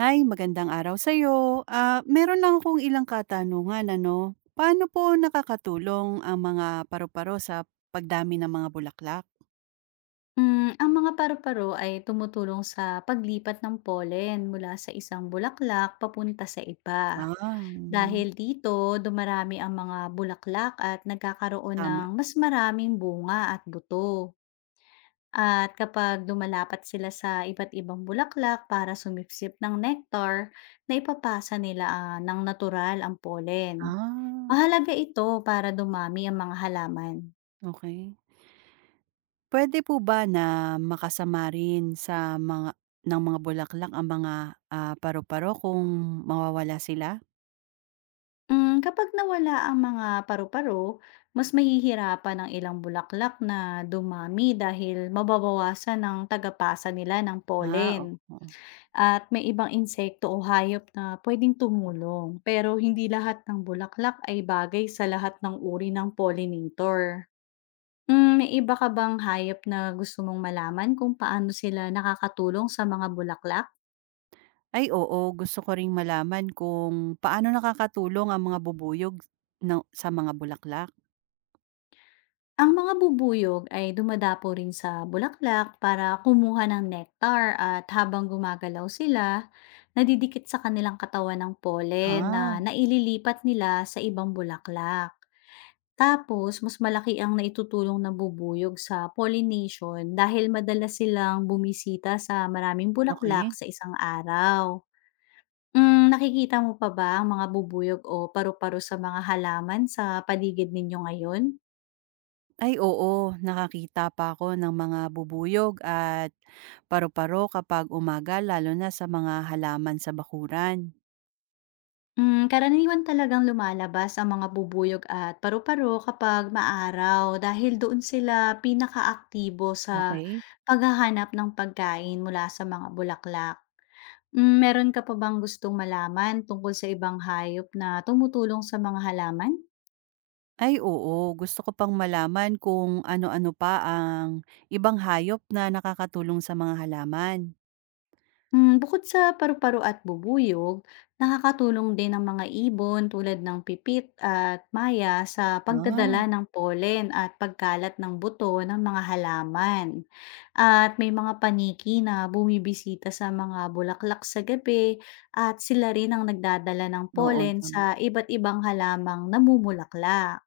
Hi, magandang araw sa'yo. Meron lang akong ilang katanungan ano. Paano po nakakatulong ang mga paru-paro sa pagdami ng mga bulaklak? Hmm, ang mga paru-paro ay tumutulong sa paglipat ng pollen mula sa isang bulaklak papunta sa iba. Ah, mm, Dahil dito, dumarami ang mga bulaklak at nagkakaroon ng Tama. mas maraming bunga at buto. At kapag dumalapat sila sa iba't ibang bulaklak para sumipsip ng nectar, na ipapasa nila ng natural ang pollen. Ah, Mahalaga ito para dumami ang mga halaman. okay. Puwede po ba na makasama rin sa mga ng mga bulaklak ang mga, paru-paro kung mawawala sila? Hmm, kapag nawala ang mga paru-paro, mas mahihirapan ang ilang bulaklak na dumami dahil mababawasan ang tagapasa nila ng pollen. Oo. At may ibang insekto o hayop na pwedeng tumulong, pero hindi lahat ng bulaklak ay bagay sa lahat ng uri ng pollinator. Hmm, may iba ka bang hayop na gusto mong malaman kung paano sila nakakatulong sa mga bulaklak? Ay oo, gusto ko ring malaman kung paano nakakatulong ang mga bubuyog ng sa mga bulaklak. Ang mga bubuyog ay dumadapo rin sa bulaklak para kumuha ng nectar at habang gumagalaw sila, nadidikit sa kanilang katawan ng pollen na Ah. naililipat nila sa ibang bulaklak. Tapos, mas malaki ang naitutulong ng bubuyog sa pollination dahil madalas silang bumisita sa maraming bulaklak Okey. sa isang araw. Mm, nakikita mo pa ba ang mga bubuyog o paru-paro sa mga halaman sa paligid ninyo ngayon? Ay oo, nakakita pa ako ng mga bubuyog at paru-paro kapag umaga lalo na sa mga halaman sa bakuran. Hmm, karaniwan talagang lumalabas ang mga bubuyog at paru-paro kapag maaraw dahil doon sila pinakaaktibo sa Okey. paghahanap ng pagkain mula sa mga bulaklak. Hmm, meron ka pa bang gustong malaman tungkol sa ibang hayop na tumutulong sa mga halaman? Ay oo, gusto ko pang malaman kung ano-ano pa ang ibang hayop na nakakatulong sa mga halaman. Hmm, bukod sa paru-paro at bubuyog, nakakatulong din ang mga ibon tulad ng pipit at maya sa pagdadala Ah, ng pollen at pagkalat ng buto ng mga halaman. At may mga paniki na bumibisita sa mga bulaklak sa gabi at sila rin ang nagdadala ng Oo, pollen sa tama, iba't ibang halamang namumulaklak.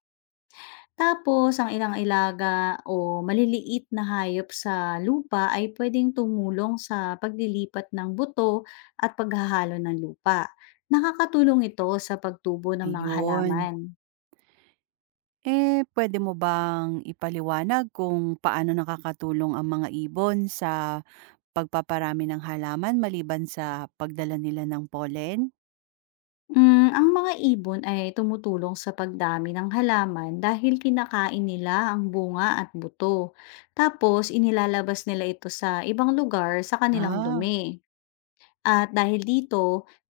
Tapos, ang ilang ilaga o maliliit na hayop sa lupa ay pwedeng tumulong sa paglilipat ng buto at paghahalo ng lupa. Nakakatulong ito sa pagtubo ng mga ayun. halaman. Eh, puwede mo bang ipaliwanag kung paano nakakatulong ang mga ibon sa pagpaparami ng halaman maliban sa pagdala nila ng pollen? Hmm, ang mga ibon ay tumutulong sa pagdami ng halaman dahil kinakain nila ang bunga at buto. Tapos, inilalabas nila ito sa ibang lugar sa kanilang Ah, dumi. At dahil dito,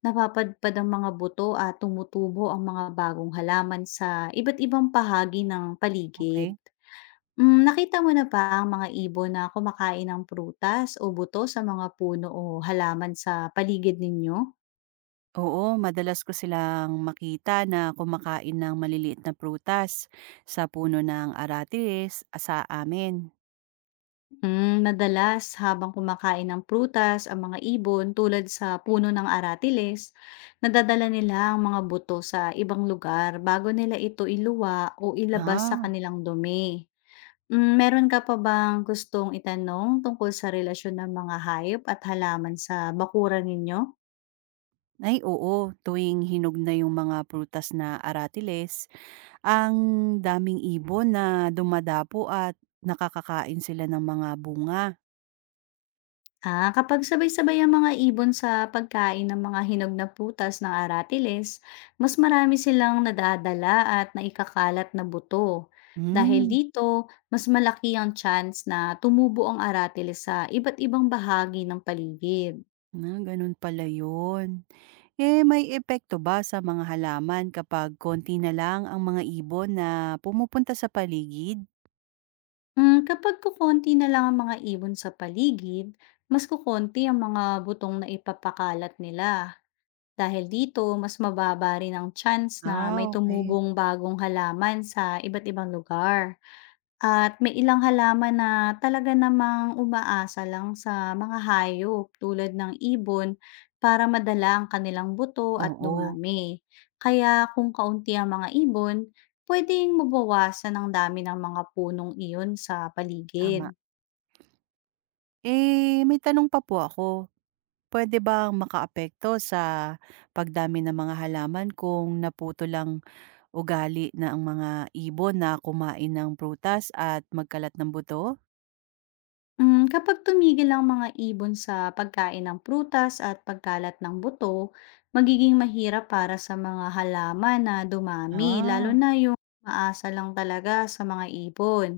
napapadpad ang mga buto at tumutubo ang mga bagong halaman sa iba't ibang bahagi ng paligid. okay. Mm, nakita mo na ba ang mga ibon na kumakain ng prutas o buto sa mga puno o halaman sa paligid ninyo? Oo, madalas ko silang makita na kumakain ng maliliit na prutas sa puno ng aratiles sa amin. Mm, madalas habang kumakain ng prutas ang mga ibon tulad sa puno ng aratiles, nadadala nila ang mga buto sa ibang lugar bago nila ito iluwa o ilabas sa Ah, kanilang dumi. Mm, meron ka pa bang gustong itanong tungkol sa relasyon ng mga hayop at halaman sa bakuran ninyo? ay oo, tuwing hinog na yung mga prutas na aratiles, ang daming ibon na dumadapo at nakakakain sila ng mga bunga. Ah, kapag sabay-sabay ang mga ibon sa pagkain ng mga hinog na putas ng aratiles, mas marami silang nadadala at naikakalat na buto. Dahil Hmm, dito, mas malaki ang chance na tumubo ang aratiles sa iba't ibang bahagi ng paligid. na ganun pala yun. Eh, may epekto ba sa mga halaman kapag konti na lang ang mga ibon na pumupunta sa paligid? Mm, kapag kukonti na lang ang mga ibon sa paligid, mas kukonti ang mga butong na ipapakalat nila. Dahil dito, mas mababa rin ang chance na may Okay. tumubong bagong halaman sa iba't ibang lugar. At may ilang halaman na talaga namang umaasa lang sa mga hayop tulad ng ibon para madala ang kanilang buto at Oo, dumami. Kaya kung kaunti ang mga ibon, pwedeng mabawasan ang dami ng mga punong iyon sa paligid. tama. Eh, may tanong pa po ako. Puwede bang makaapekto sa pagdami ng mga halaman kung naputo lang ugali na ang mga ibon na kumain ng prutas at magkalat ng buto? Mm, kapag tumigil ang mga ibon sa pagkain ng prutas at pagkalat ng buto, magiging mahirap para sa mga halaman na dumami, lalo Ah, na yung maasa lang talaga sa mga ibon.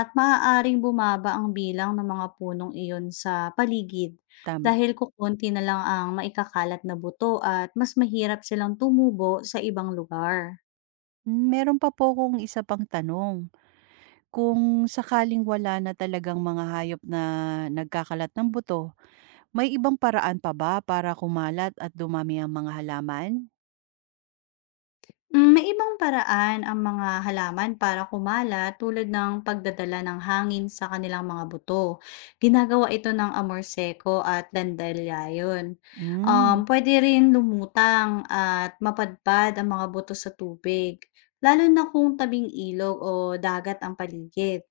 At maaaring bumaba ang bilang ng mga punong iyon sa paligid Tama. dahil kukonti na lang ang maikakalat na buto at mas mahirap silang tumubo sa ibang lugar. Meron pa po akong isa pang tanong. Kung sakaling wala na talagang mga hayop na nagkakalat ng buto, may ibang paraan pa ba para kumalat at dumami ang mga halaman? Hmm, may ibang paraan ang mga halaman para kumala tulad ng pagdadala ng hangin sa kanilang mga buto. Ginagawa ito ng amor seko at dandelion. Hmm, Pwede rin lumutang at mapadpad ang mga buto sa tubig, lalo na kung tabing ilog o dagat ang paligid.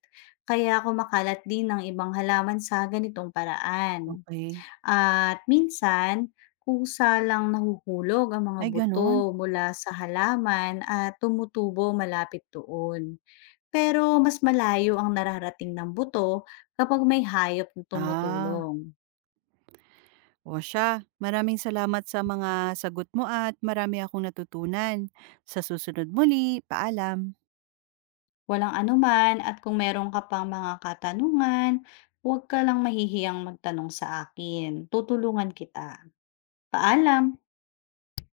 Kaya kumakalat din ng ibang halaman sa ganitong paraan. okey. At minsan, kusa lang nahuhulog ang mga Ay gano'n? buto mula sa halaman at tumutubo malapit doon. Pero mas malayo ang nararating ng buto kapag may hayop na Ah, tumutulong. O siya, maraming salamat sa mga sagot mo at marami akong natutunan. Sa susunod muli, paalam. Walang anuman, at kung meron ka pang mga katanungan, huwag ka lang mahihiyang magtanong sa akin. Tutulungan kita. Paalam!